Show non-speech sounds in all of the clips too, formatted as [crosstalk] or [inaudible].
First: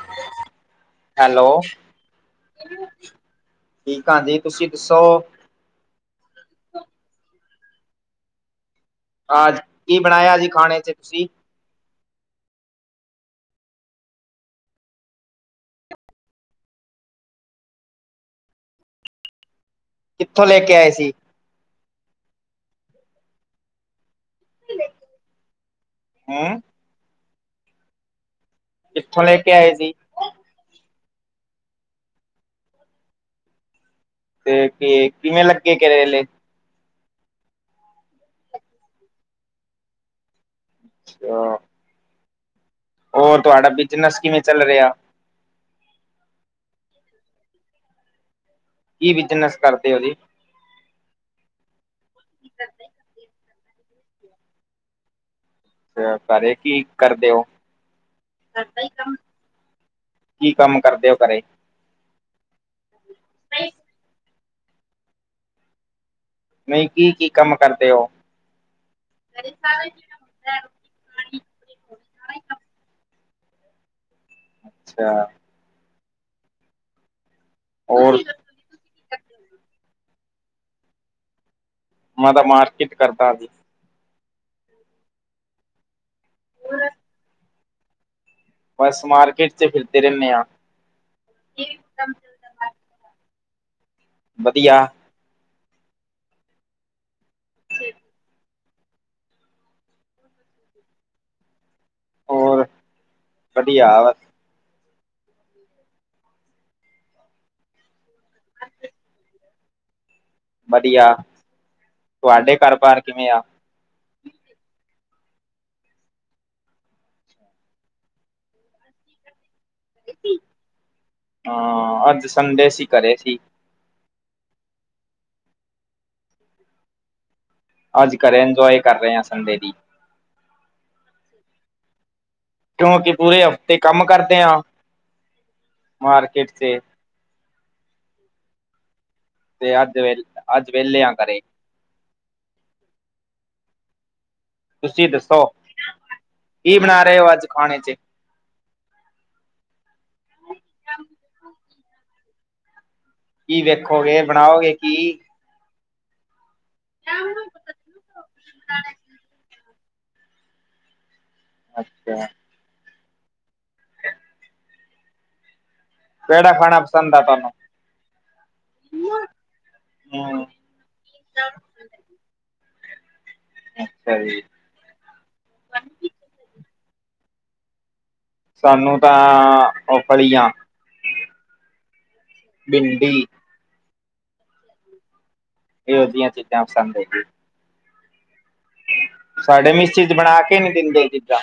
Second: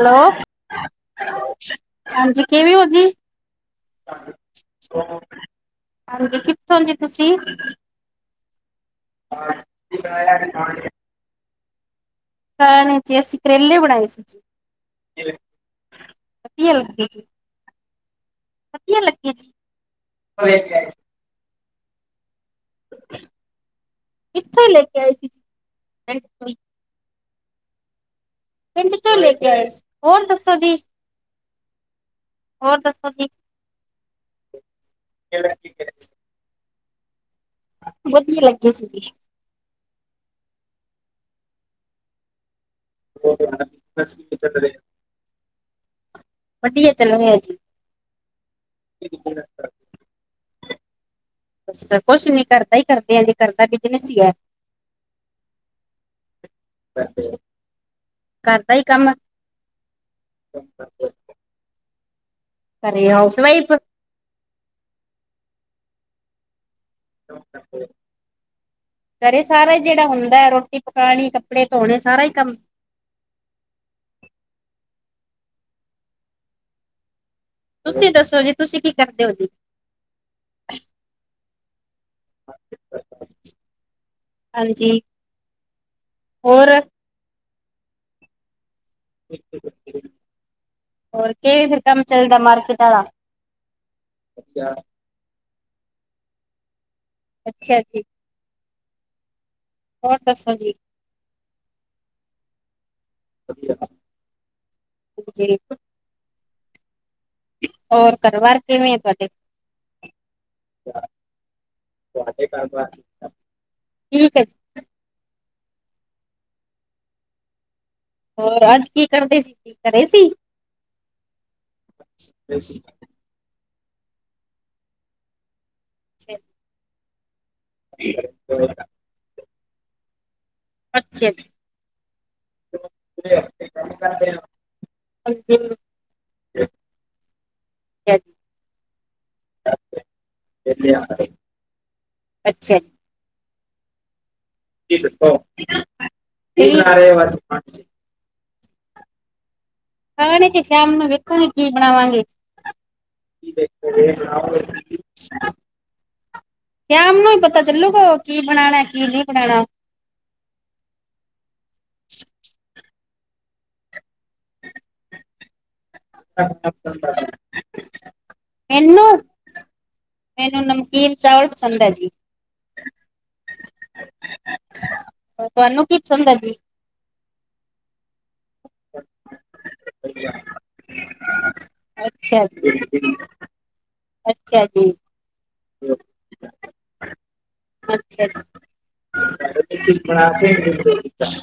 Hello hello. ਹਾਂਜੀ ਕਿਵੇਂ ਹੋ ਜੀ ਠੀਕ ਆ ਜੀ, ਤੁਸੀਂ ਦੱਸੋ? ਹਾਂਜੀ, ਕਿੱਥੋਂ ਜੀ ਤੁਸੀਂ? ਆਜ ਕੀ ਬਣਾਇਆ ਜੀ ਖਾਣੇ ਚ ਤੁਸੀਂ? ਖਾਣੇ ਚ ਅਸੀ ਕਰੇਲੇ ਬਣਾਏ ਸੀ ਜੀ। ਵਧੀਆ ਲੱਗੇ ਜੀ, ਵਧੀਆ ਲੱਗੇ ਜੀ। ਕਿੱਥੋਂ ਲੈ ਕੇ ਆਏ ਸੀ? ਇਥੋਂ ਈ ਲੈ ਕੇ ਆਏ ਸੀ। [unintelligible] ਹੂੰ, ਪਿੰਡ ਚੋਂ ਲੈ ਕੇ ਆਏ ਸੀ, ਹੋਰ ਦੱਸੋ ਜੀ, ਹੋਰ ਦੱਸੋ ਜੀ? ਤੇ, ਤੇ ਕਿਵੇਂ ਲੱਗੇ ਕਰੇਲੇ? ਵਧੀਆ ਲੱਗੇ ਸੀ ਜੀ। ਅ ਬਿਜਨਸ ਕਿਵੇਂ ਚੱਲ ਰਿਹਾ? ਵਧੀਆ ਚੱਲ ਰਯਾ ਜੀ। ਕੀ ਬਿਜਨਸ ਕਰਦੇ ਔ ਜੀ? ਅਸੀਂ ਤਾ ਕੁਛ ਨੀ ਘਰਦਾ ਈ ਕਰਦੇ ਆ ਜੀ, ਘਰਦਾ ਬਿਜਨਸ ਈ ਐ। ਘਰੇ ਕੀ ਕਰਦੇ ਔ, ਘਰ ਕਰਦਾ ਦਾ ਹੀ ਈ ਕੰਮ। ਕੀ ਕੰਮ ਕਰਦੇ ਔ ਘਰੇ? ਘਰੇ ਹਾਊਸ-ਵਾਈਫ। ਨਹੀਂ ਕੀ ਘਰੇ ਸਾਰਾ ਜਿਹੜਾ ਹੁੰਦਾ ਐ ਰੋਟੀ ਪਕਾਣੀ, ਕੱਪੜੇ ਧੋਣੇ ਸਾਰਾ ਈ ਕੰਮ ਅੱਛਾ। ਤੁਸੀਂ ਹੋਰ ਦੱਸੋ ਜੀ, ਤੁਸੀਂ ਕੀ ਕਰਦੇ ਹੋ ਜੀ? ਮੈ ਤਾ ਮਾਰਕੀਟ ਕਰਦਾ ਜੀ। ਹਾਂਜੀ! ਹੋਰ। ਬਸ ਮਾਰਕੀਟ 'ਚ ਫਿਰਦੇ ਰਹਿੰਦੇ ਹਾਂ। ਹੋਰ ਕਿ ਵੀ ਫੇਰ ਕੰਮ ਚੱਲਦਾ ਮਾਰਕੀਟ ਵਾਲਾ। ਵਧੀਆ। ਅੱਛਾ ਜੀ! ਹੋਰ ਦੱਸੋ ਜੀ? ਹੋਰ ਵਧੀਆ ਬਸ। ਠੀਕ ਹੈ। ਹੋਰ ਘਰ- ਬਾਰ ਕਿਵੇਂ ਆ ਤੁਹਾਡੇ। ਵਧੀਆ ਤੁਹਾਡੇ ਘਰ- ਬਾਰ ਕਿਵੇਂ ਆ। ਠੀਕ ਹੈ ਜੀ! ਹੋਰ ਅੱਜ ਕੀ ਕਰਦੇ ਸੀ ਘਰੇ ਸੀ? ਹਾਂ ਅੱਜ ਸੰਡੇ ਸੀ ਘਰੇ ਸੀ। ਠੀਕ। ਅੱਜ ਘਰੇ ਇੰਜੋਏ ਕਰ ਰਹੇ ਹਾਂ ਸੰਡੇ ਦੀ। ਅੱਛਾ ਜੀ! ਕਿਉਂਕਿ ਪੂਰੇ ਹਫ਼ਤੇ ਕੰਮ ਕਰਦੇ ਹਾਂ ਅੱਛਾ ਮਾਰਕੀਟ ਤੇ [inaudible] ਤੇ ਅੱਜ ਵੇ ਅੱਜ ਵਿਹਲੇ ਆ ਘਰੇ। ਅੱਛਾ ਜੀ! ਤੁਸੀਂ ਦੱਸੋ ਕਿ ਬਣਾ ਰਹੇ ਹੋ ਅੱਜ ਖਾਣ ਵਿੱਚ। ਖਾਣੇ 'ਚ ਸ਼ਾਮ ਨੂੰ ਵੇਖੂਗੀ ਕੀ ਬਣਾਵਾਂਗੇ। ਕੀ ਦੇਖੇਂਗੇ ਵੇਖੋਗੇ ਬਣਾਉਗੇ। ਬਣਾਓਗੇ ਕੀ ਸ਼ਾਮ ਨੂੰ ਹੀ ਪਤਾ ਚੱਲੂਗਾ ਉਹ ਕੀ ਬਣਾਉਣਾ ਕੀ ਨਹੀਂ ਬਣਾਉਣਾ। ਅੱਛਾ! ਕਿਹੜਾ ਖਾਣਾ ਪਸੰਦ ਆ ਤੁਹਾਨੂੰ ਮੈਨੂੰ। ਹਮ ਮੈਨੂੰ ਨਮਕੀਨ ਚਾਵਲ ਪਸੰਦ ਹੈ ਜੀ। ਅੱਛਾ ਜੀ! ਹੋਰ ਤੁਹਾਨੂੰ ਕੀ ਪਸੰਦ ਹੈ ਜੀ? ਸਾਨੂੰ ਤਾਂ ਉਹ ਫ਼ਲੀਆਂ। ਅੱਛਾ ਜੀ! ਭਿੰਡੀ ਅੱਛਾ ਜੀ! ਇਹੀਓ ਜੀ ਆ ਚੀਜ਼ਾਂ ਪਸੰਦ ਹੈ ਜੀ। ਅੱਛਾ ਸਾਡੇ ਜੀ! ਮਿਸਿਜ ਬਣਾ ਕੇ ਨੀ ਦਿੰਦੇ ਚੀਜ਼ਾਂ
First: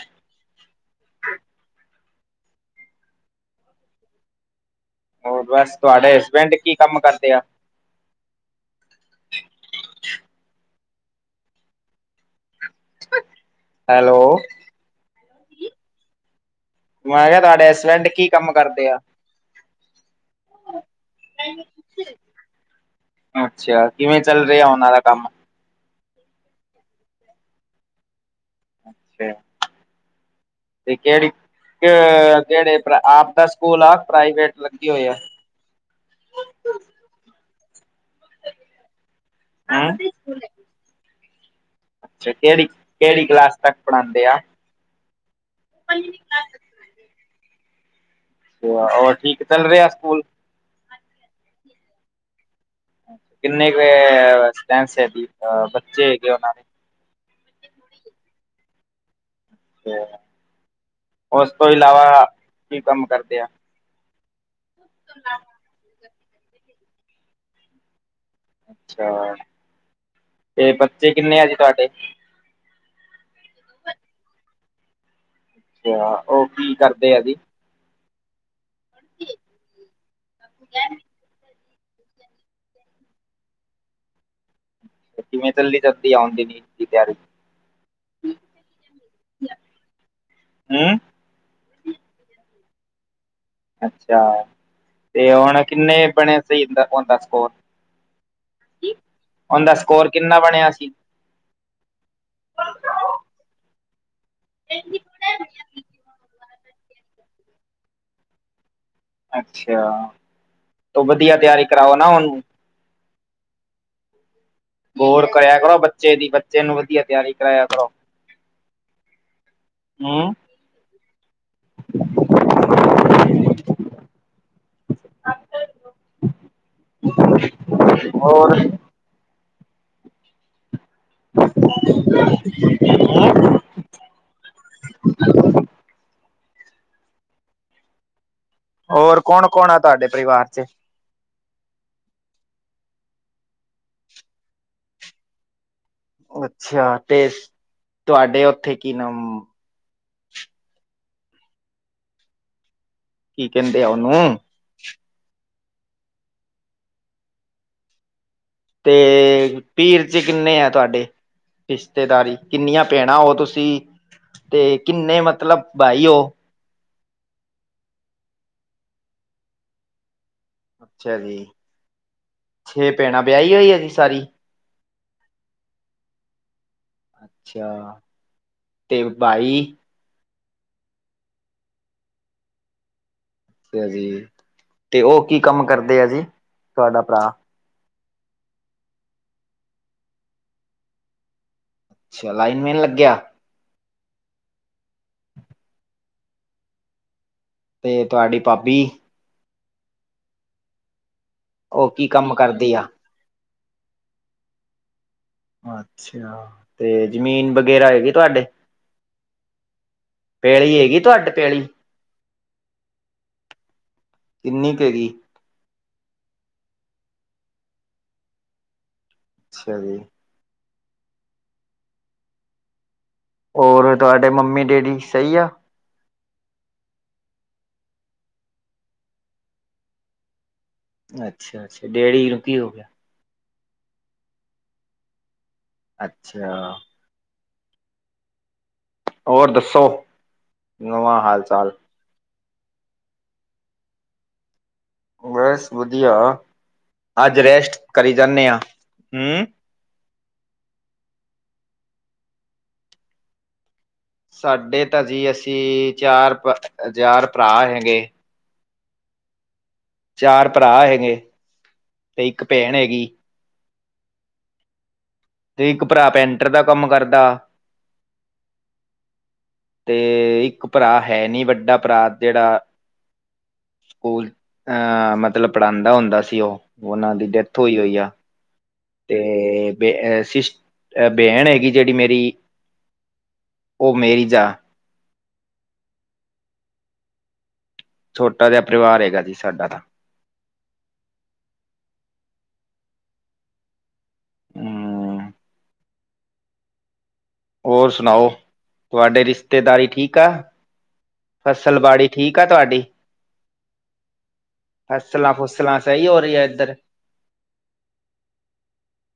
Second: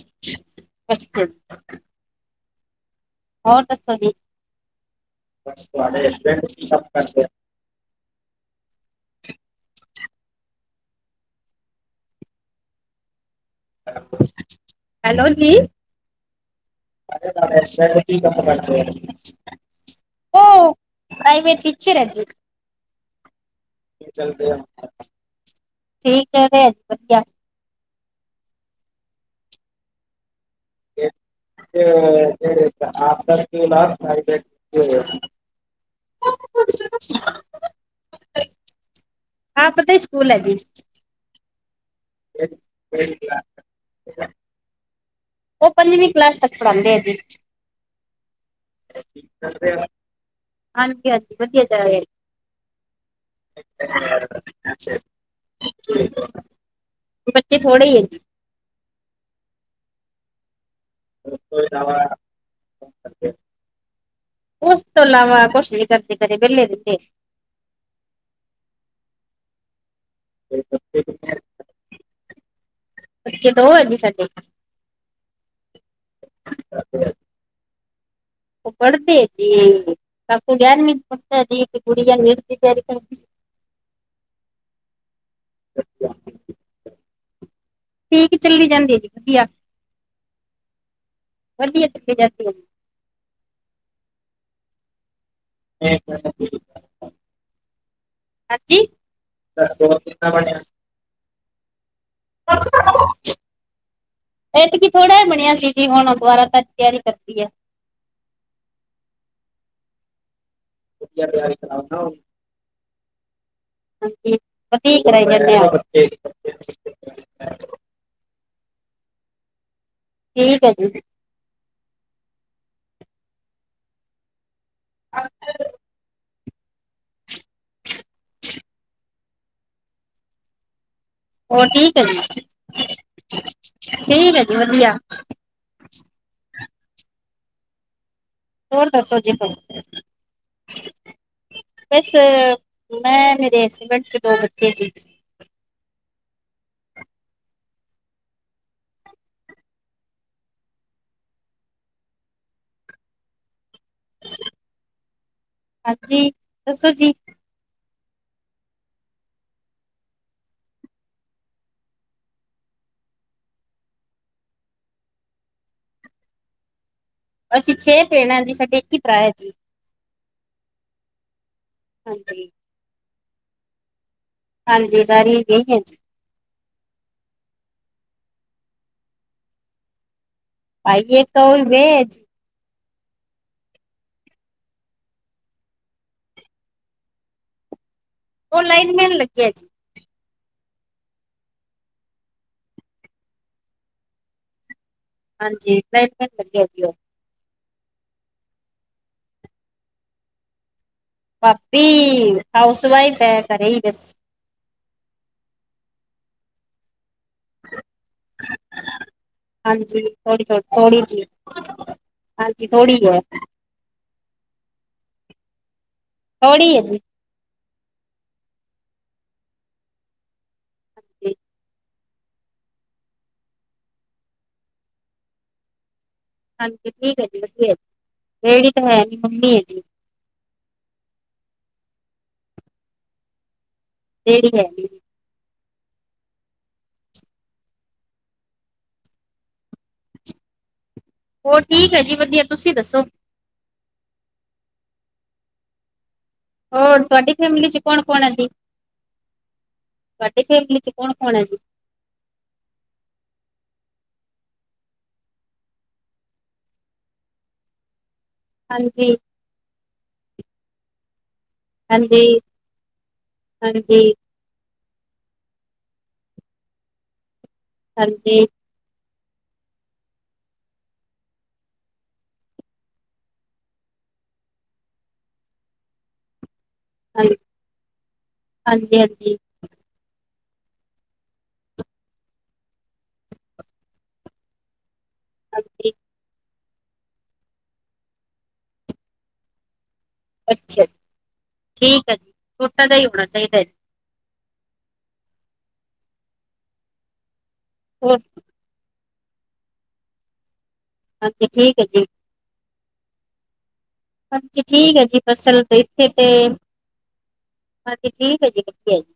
ਅੱਛਾ ਜੀ! ਹੋਰ ਦੱਸੋ ਜੀ? ਹੋਰ ਬਸ ਤੁਹਾਡੇ ਹਸਬੈਂਡ ਕੀ ਕੰਮ ਕਰਦੇ ਆ ਹੈਲੋ! ਹੈਲੋ ਜੀ! ਮੈਂ ਕਿਹਾ ਤੁਹਾਡੇ ਹਸਬੈਂਡ ਕੀ ਕੰਮ ਕਰਦੇ ਆ? ਉਹ ਪ੍ਰਾਈਵੇਟ ਟੀਚਰ ਹੈ ਜੀ। ਅੱਛਾ! ਕਿਵੇਂ ਚੱਲ ਰਿਹਾ ਆ ਉਹਨਾਂ ਦਾ ਕੰਮ। ਠੀਕ ਹੈ ਜੀ ਵਧੀਆ। ਅੱਛਾ ਤੇ ਕਿਹੜੀ। ਕਿਹੜੇ ਆਪ ਦਾ ਸਕੂਲ ਆ ਪ੍ਰਾਈਵੇਟ ਲੱਗੀ ਹੋਏ ਆ। ਆਪਦਾ ਸਕੂਲ ਹੈ ਜੀ। ਅੱਛਾ! ਕਿਹੜੀ- ਕਿਹੜੀ ਕਲਾਸ ਤੱਕ ਪੜ੍ਹਾਉਂਦੇ ਆ? ਉਹ ਪੰਜਵੀਂ ਕਲਾਸ ਤੱਕ ਪੜ੍ਹਾਉਂਦੇ ਐ ਜੀ। ਅੱਛਾ! ਹੋਰ ਠੀਕ ਚੱਲ ਰਿਹਾ ਸਕੂਲ। ਹਾਂਜੀ! ਹਾਂਜੀ! ਵਧੀਆ ਚਲ ਰਿਹਾ ਹੈ। ਕਿੰਨੇ ਕੁ ਸੈਂਸ ਹੈਗੀ, ਬੱਚੇ ਹੈਗੇ ਉਹਨਾਂ ਦੇ। ਬੱਚੇ ਥੋੜੇ ਹੀ ਹੈ ਜੀ। ਤੇ ਉਸ ਤੋਂ ਇਲਾਵਾ ਕੀ ਕੰਮ ਕਰਦੇ ਆ? ਉਸ ਤੋਂ ਇਲਾਵਾ ਕੁਛ ਵੀ ਕਰਦੇ, ਕਦੇ ਵਿਹਲੇ ਦਿੱਖੇ ਅੱਛਾ ਤੇ ਬੱਚੇ ਕਿੰਨੇ ਆ ਜੀ ਤੁਹਾਡੇ ਬਚੇ ਦੋ ਹੈਗੇ ਸਾਡੇ ਅੱਛਾ ਉਹ ਕੀ ਕਰਦੇ ਆ ਜੀ ਪੜਦੇ ਐ ਜੀ, ਕਾਕੂ ਗਿਆਰਵੀਂ ਚ ਪੜਦਾ ਐ ਜੀ, ਤੇ ਜ ਗੁੜੀਆਂ ਨੀਟ ਦੀ ਤਿਆਰੀ ਕਰਦੀ ਆ ਕਿਵੇਂ ਚੱਲਦੀ ਚਲਦੀ ਆਉਂਦੀ ਨੀਟ ਦੀ ਤਿਆਰੀ ਠੀਕ ਚੱਲੀ ਜਾਂਦੀ ਏ ਜੀ ਵਧੀਆ ਹੈਂ ਵਧੀਆ ਚੱਲੀ ਜਾਂਦੀ ਏ ਅੱਛਾ ਤੇ ਹੁਣ ਕਿੰਨੇ ਬਣੇ ਸੀ ਔਂਦੇ ਸਕੋਰ ਹਾਂਜੀ ਔਂਦਾ ਸਕੋਰ ਕਿੰਨਾ ਬਣਿਆ ਸੀ ਇਹ ਤੇ ਕੀ ਥੋੜ ਬਣਿਆ ਸੀ ਜੀ, ਹੁਣ ਦੁਬਾਰਾ ਤ ਤਿਆਰੀ ਕਰਤੀ ਹੈ ਅੱਛਾ ਤ ਵਧੀਆ ਤਿਆਰੀ ਕਰਾਓ ਨਾ ਉਹਨੂੰ ਹਾਂਜੀ ਵਧੀਆ ਈ ਕਰਾਈ ਗੌਰ ਜਾਨੇ ਕਰਿਆ ਆਂ ਕਰੋ ਬੱਚੇ ਦੀ ਬੱਚੇ ਨੂੰ ਵਧੀਆ ਤਿਆਰੀ ਕਰਾਇਆ ਹਮ ਠੀਕ ਹੈ ਜੀ [unintelligible] ਹੋਰ ਹੋਰ ਠੀਕ ਹੈ ਜੀ ਠੀਕ ਹੈ ਜੀ ਵਧੀਆ ਹੋਰ ਦੱਸੋ ਜੀ ਕੌਣ ਹੁਣ ਕੌਣ ਆ ਤੁਹਾਡੇ ਪਰਿਵਾਰ ਚ ਬਸ ਮੈਂ ਮੇਰੇ ਐਸਡੈਂਟ ਤੇ ਦੋ ਬੱਚੇ ਜੀ ਅੱਛਾ ਟੇਸਟ, ਤੁਹਾਡੇ ਉੱਥੇ ਕੀ ਨ ਕੀ ਕਹਿੰਦੇ ਆ ਉਹਨੂੰ ਹਾਂਜੀ ਦੱਸੋ ਜੀ ਤੇ ਪੀਹਰ ਚ ਕਿੰਨੇ ਐ ਤੁਹਾਡੇ ਰਿਸ਼ਤੇਦਾਰੀ, ਕਿੰਨੀਆਂ ਭੈਣਾਂ ਹੋ ਤੁਸੀਂ? ਤੇ ਕਿੰਨੇ ਮਤਲਬ ਭਾਈ ਹੋ ਅਸੀਂ ਛੇ ਭੈਣਾਂ ਜੀ, ਸਾਡੇ ਇੱਕ ਹੀ ਭਰਾ ਹੈ ਜੀ ਅੱਛਾ ਜੀ ਹਾਂਜੀ ਛੇ ਭੈਣਾਂ ਵਿਆਹੀ ਹੋਈ ਹੈ ਨੇ ਸਾਰੀ ਹਾਂਜੀ ਸਾਰੀਆਂ ਈ ਵਿਆਇਆਂ ਜੀ ਅੱਛਾ ਤੇ ਭਾਈ ਭਾਈ ਇਕ ਏ, ਔ ਵੀ ਵੇਯਾਆ ਏ ਜੀ ਵਧੀਆ ਜੀ, ਤੇ ਉਹ ਕੀ ਕੰਮ ਕਰਦੇ ਆ ਜੀ, ਤੁਹਾਡਾ ਭਰਾ ਉਹ ਲਾਈਨ ਮੈਨ ਲਗੇਆ ਜੀ ਅੱਛਾ ਲਾਈਨ ਮੈਨ ਲੱਗਿਆ ਹਾਂਜੀ ਲਾਈਨ ਮੈਨ ਲਗਿਆ ਔ ਤੇ ਤੁਹਾਡੀ ਭਾਬੀ ਪਾਪੀ, ਉਹ ਕੀ ਕੰਮ ਕਰਦੀ ਹਾਊਸ ਆ ਵਾਈਫ ਹੈ ਘਰੇ ਹੀ ਬਸ। ਅੱਛਾ, ਤੇ ਜ਼ਮੀਨ ਵਗੈਰਾ ਹੈਗੀ ਤੁਹਾਡੇ? ਹਾਂਜੀ, ਥੀ ਪੈਲੀ ਹੈਗੀ ਥੋੜ੍ਹੀ ਜਿਹੀ ਤੁਹਾਡੇ ਪੈਲੀ ਹਾਂਜੀ ਥੋੜ੍ਹੀ ਜਿਹੀ ਹੈ। ਕਿੰਨੀ ਕ ਹੈਗੀ। ਥੋੜੀ ਹੈ ਜੀ। ਅੱਛਾ ਜੀ। ਹਾਂਜੀ। ਹੋਰ ਤੁਹਾਡੇ ਮੰਮੀ ਡੈਡੀ ਸਹੀ ਆ? ਹਾਂਜੀ ਠੀਕ ਹੈ ਜੀ, ਵਧੀਆ ਹੈ ਡੈਡੀ ਤਾਂ ਹੈ ਨਹੀਂ ਮੰਮੀ ਹੈ ਜੀ। ਅੱਛਾ, ਅੱਛਾ ਡੇਡੀ ਨੂੰ ਕਿ ਹੋ ਗਿਆ। ਡੇਡੀ ਹੈ ਨਹੀਂ। ਅੱਛਾ। ਹੋਰ ਦੱਸੋ? ਨਵਾਂ ਹਾਲ ਹੋ ਚਾਲ ਠੀਕ ਹੈ ਜੀ ਵਧੀਆ, ਤੁਸੀਂ ਦੱਸੋ? ਬਸ ਵਧੀਆ, ਹੋਰ ਤੁਹਾਡੀ ਅੱਜ ਫੈਮਿਲੀ ਚ ਰੈਸਟ ਕੌਣ ਕਰੀ ਕੌਣ ਹੈ ਜੀ ਜਾਂਦੇ ਹਾ ਹਮ। ਤੁਹਾਡੀ ਫੈਮਲੀ ਚ ਕੋਣ, ਕੋਣ ਐ ਜੀ? ਸਾਡੇ ਤਾਂ ਜੀ ਅਸੀਂ ਚਾਰ, ਚਾਰ ਭਰਾ ਹੈਗੇ ਹਾਂਜੀ। ਚਾਰ ਭਰਾ ਹੈਗੇ। ਤੇ ਹਾਂਜੀ, ਇੱਕ ਭੈਣ ਹੈਗੀ ਹਾਂਜੀ। ਤੇ ਇੱਕ ਭਰਾ ਪੈਂਟਰ ਦਾ ਕੰਮ ਕਰਦਾ। ਹਾਂਜੀ। ਤੇ ਇੱਕ ਭਰਾ ਹੈ ਨੀ, ਵੱਡਾ ਭਰਾ ਜਿਹੜਾ ਸਕੂਲ ਅਹ ਮਤਲਬ ਪੜਾਦਾ ਹੁੰਦਾ ਸੀ ਔਹ, ਉਹਨਾਂ ਦੀ ਹਾਂਜੀ ਡੈਥ ਹੋਈ, ਹੋਈ ਆ। ਹਾਂਜੀ ਹਾਂਜੀ ਤੇ ਬੇਹ ਅ ਸਿਸ ਬੈਣ ਹੈਗੀ ਜਿਹੜੀ ਮੇਰੀ ਔਹ ਮੈਰਿਜ ਆ। ਹਾਂਜੀ। ਛੋਟਾ ਜਿਹਾ ਪਰਿਵਾਰ ਹੈਗਾ ਸੀ ਸਾਡਾ। ਅੱਛਾ ਜੀ, ਠੀਕ ਹੈ ਜੀ ਛੋਟਾ ਜਹਾ ਹੀ ਹੋਣਾ ਚਾਹੀਦਾ ਜੀ। ਹਮ ਹੋਰ ਸੁਣਾਓ? ਤੁਹਾਡੇ ਰਿਸ਼ਤੇਦਾਰੀ ਠੀਕ ਆ, ਹਾਂਜੀ ਹੈ ਜੀ ਫਸਲਬੜੀ ਠੀਕ ਠੀਕ ਆ ਤੁਹਾਡੀ। ਹਾਂਜੀ ਠੀਕ ਹੈ ਜੀ, ਫਸਲਾਂ ਫਸਲ ਫੁਸਲਾਂ ਸਹੀ ਇੱਥੇ ਹੋ ਤੇ ਰਹੀ ਹੈ ਇੱਧਰ? ਹਾਂਜੀ ਠੀਕ ਹੈ ਜੀ, ਵਧੀਆ ਜੀ।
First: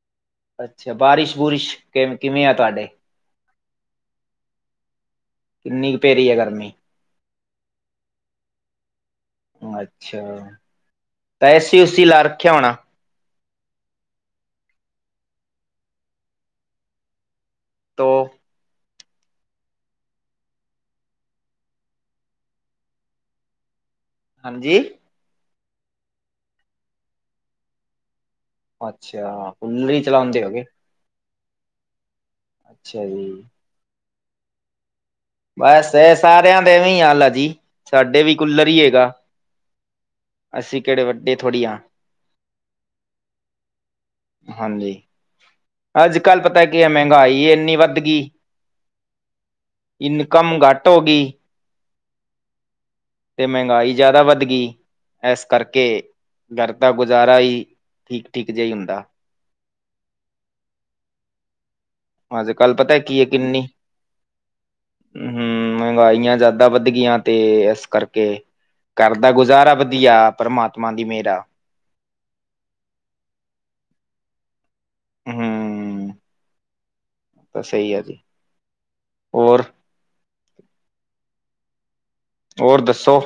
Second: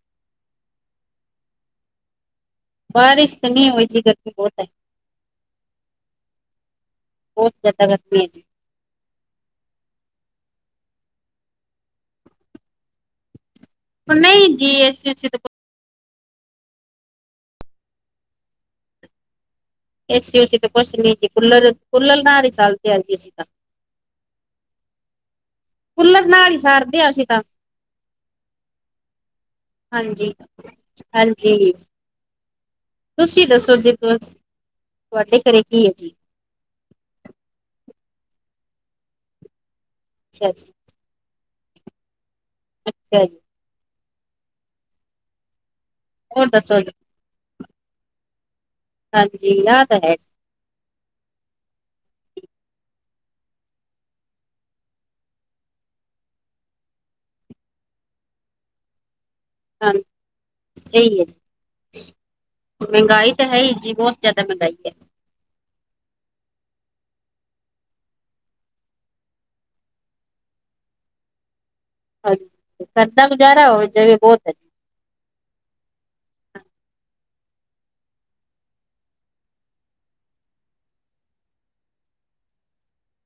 ਅੱਛਾ, ਬਾਰਿਸ਼-ਬੁਰਿਸ਼ ਕਿਵੇਂ ਆ ਤੁਹਾਡੇ। ਬਾਰਿਸ਼ ਨਹੀਂ ਹੈ ਜੀ, ਗਰਮੀ ਬਹੁਤ ਹੈ। ਕਿੰਨੀ ਕੁ ਪੇਰੀ ਹੈ ਗਰਮੀ? ਬਹੁਤ ਜਾਂਦਾ ਗਰਮੀ ਹੈ ਜੀ। ਅੱਛਾ, ਤਾਂ ਐਸੀ ਉਸੀ ਲਾ ਰੱਖਿਆ ਹੋਣਾ। ਨਹੀਂ ਜੀ ਐਸੀ ਉਸੀ ਤੇ ਕੋ ਤੋ ਏਸੀ ਓਸੀ ਤੇ ਕੁਛ ਨੀ ਸੀ ਕੂਲਰ, ਕੂਲਰ ਨਾ ਰ' ਚੱਲਦੇ ਆਜੀ ਏਸੀ ਤਾਂ ਹਾਂਜੀ। ਕੁੁੱਲਰ ਨਾਲ ਹੀ ਸਾਰਦੇ ਹਾਂ ਅਸੀਂ ਤਾਂ। ਅੱਛਾ ਕੂਲਰ ਹੀ ਹਾਂਜੀ, ਚਲਾਉਂਦੇ ਹੋਗੇ ਹਾਂਜੀ। ਅੱਛਾ ਜੀ ਤੁਸੀਂ ਦੱਸੋ ਜੀ ਕੋਛ? ਬਸ ਏ ਸਾਰਿਆਂ ਦੇ ਐਵੇਂ ਈ ਹਾਲ ਆ ਜੀ ਸਾਡੇ ਵੀ ਕੁਲਰ ਈ ਹੈਗਾ। ਅੱਛਾ ਜੀ, ਅਸੀਂ ਕੇੜੇ ਵੱਡੇ ਥੋੜ੍ਹੀ ਆ। [unintelligible] ਹਾਂਜੀ ਅੱਜ ਕੱਲ੍ਹ ਹੋਰ ਪਤਾ ਦੱਸੋ ਕੀ ਆ ਜੀ? ਮੈਂਗਾਈ ਏਨੀ ਵੱਧਗੀ। ਹਾਂਜੀ [unintelligible] ਇਨਕਮ ਗਟ ਹੋਗੀਬਤੇ ਮੈਂਗਾਈ ਜਾਦਾ ਵੱਧਗੀ। ਐਸ ਕਰਕੇ ਗਰ ਦਾ ਗੁਜ਼ਾਰਾ ਈ ਠੀਕ-ਠੀਕ ਜਾ ਈ ਹੁੰਦਾ। ਹਾਂ ਸਈ ਏ। ਅੱਜ ਕੱਲ ਪਤਾ ਕੀ ਮੈਂਗਾਈ ਤਾਂ ਹੈ ਈ ਜੀ ਬੋਤ ਜਾਦਾ ਮੈਂਗਾਈ ਐ। ਹੂੰ ਮੈਂਗਾਈਆਂ ਜਾਦਾ ਵੱਧ ਗਈਆਂ ਤੇ ਇਸ ਕਰਕੇ ਘਰ ਦਾ ਗੁਜ਼ਾਰਾ ਵਧੀਆ ਪਰਮਾਤਮਾ ਦੀ ਮੇਰ ਆ। ਹਾਂਜੀ ਕਰ ਦਾ ਗੁਜ਼ਾਰਾ ਹੋ ਜਵੇ ਬੋਤ ਐ। ਹੂੰ ਤਾਂ ਸਈ ਐ ਜੀ ਓ ਓਰ ਦੱਸੋ?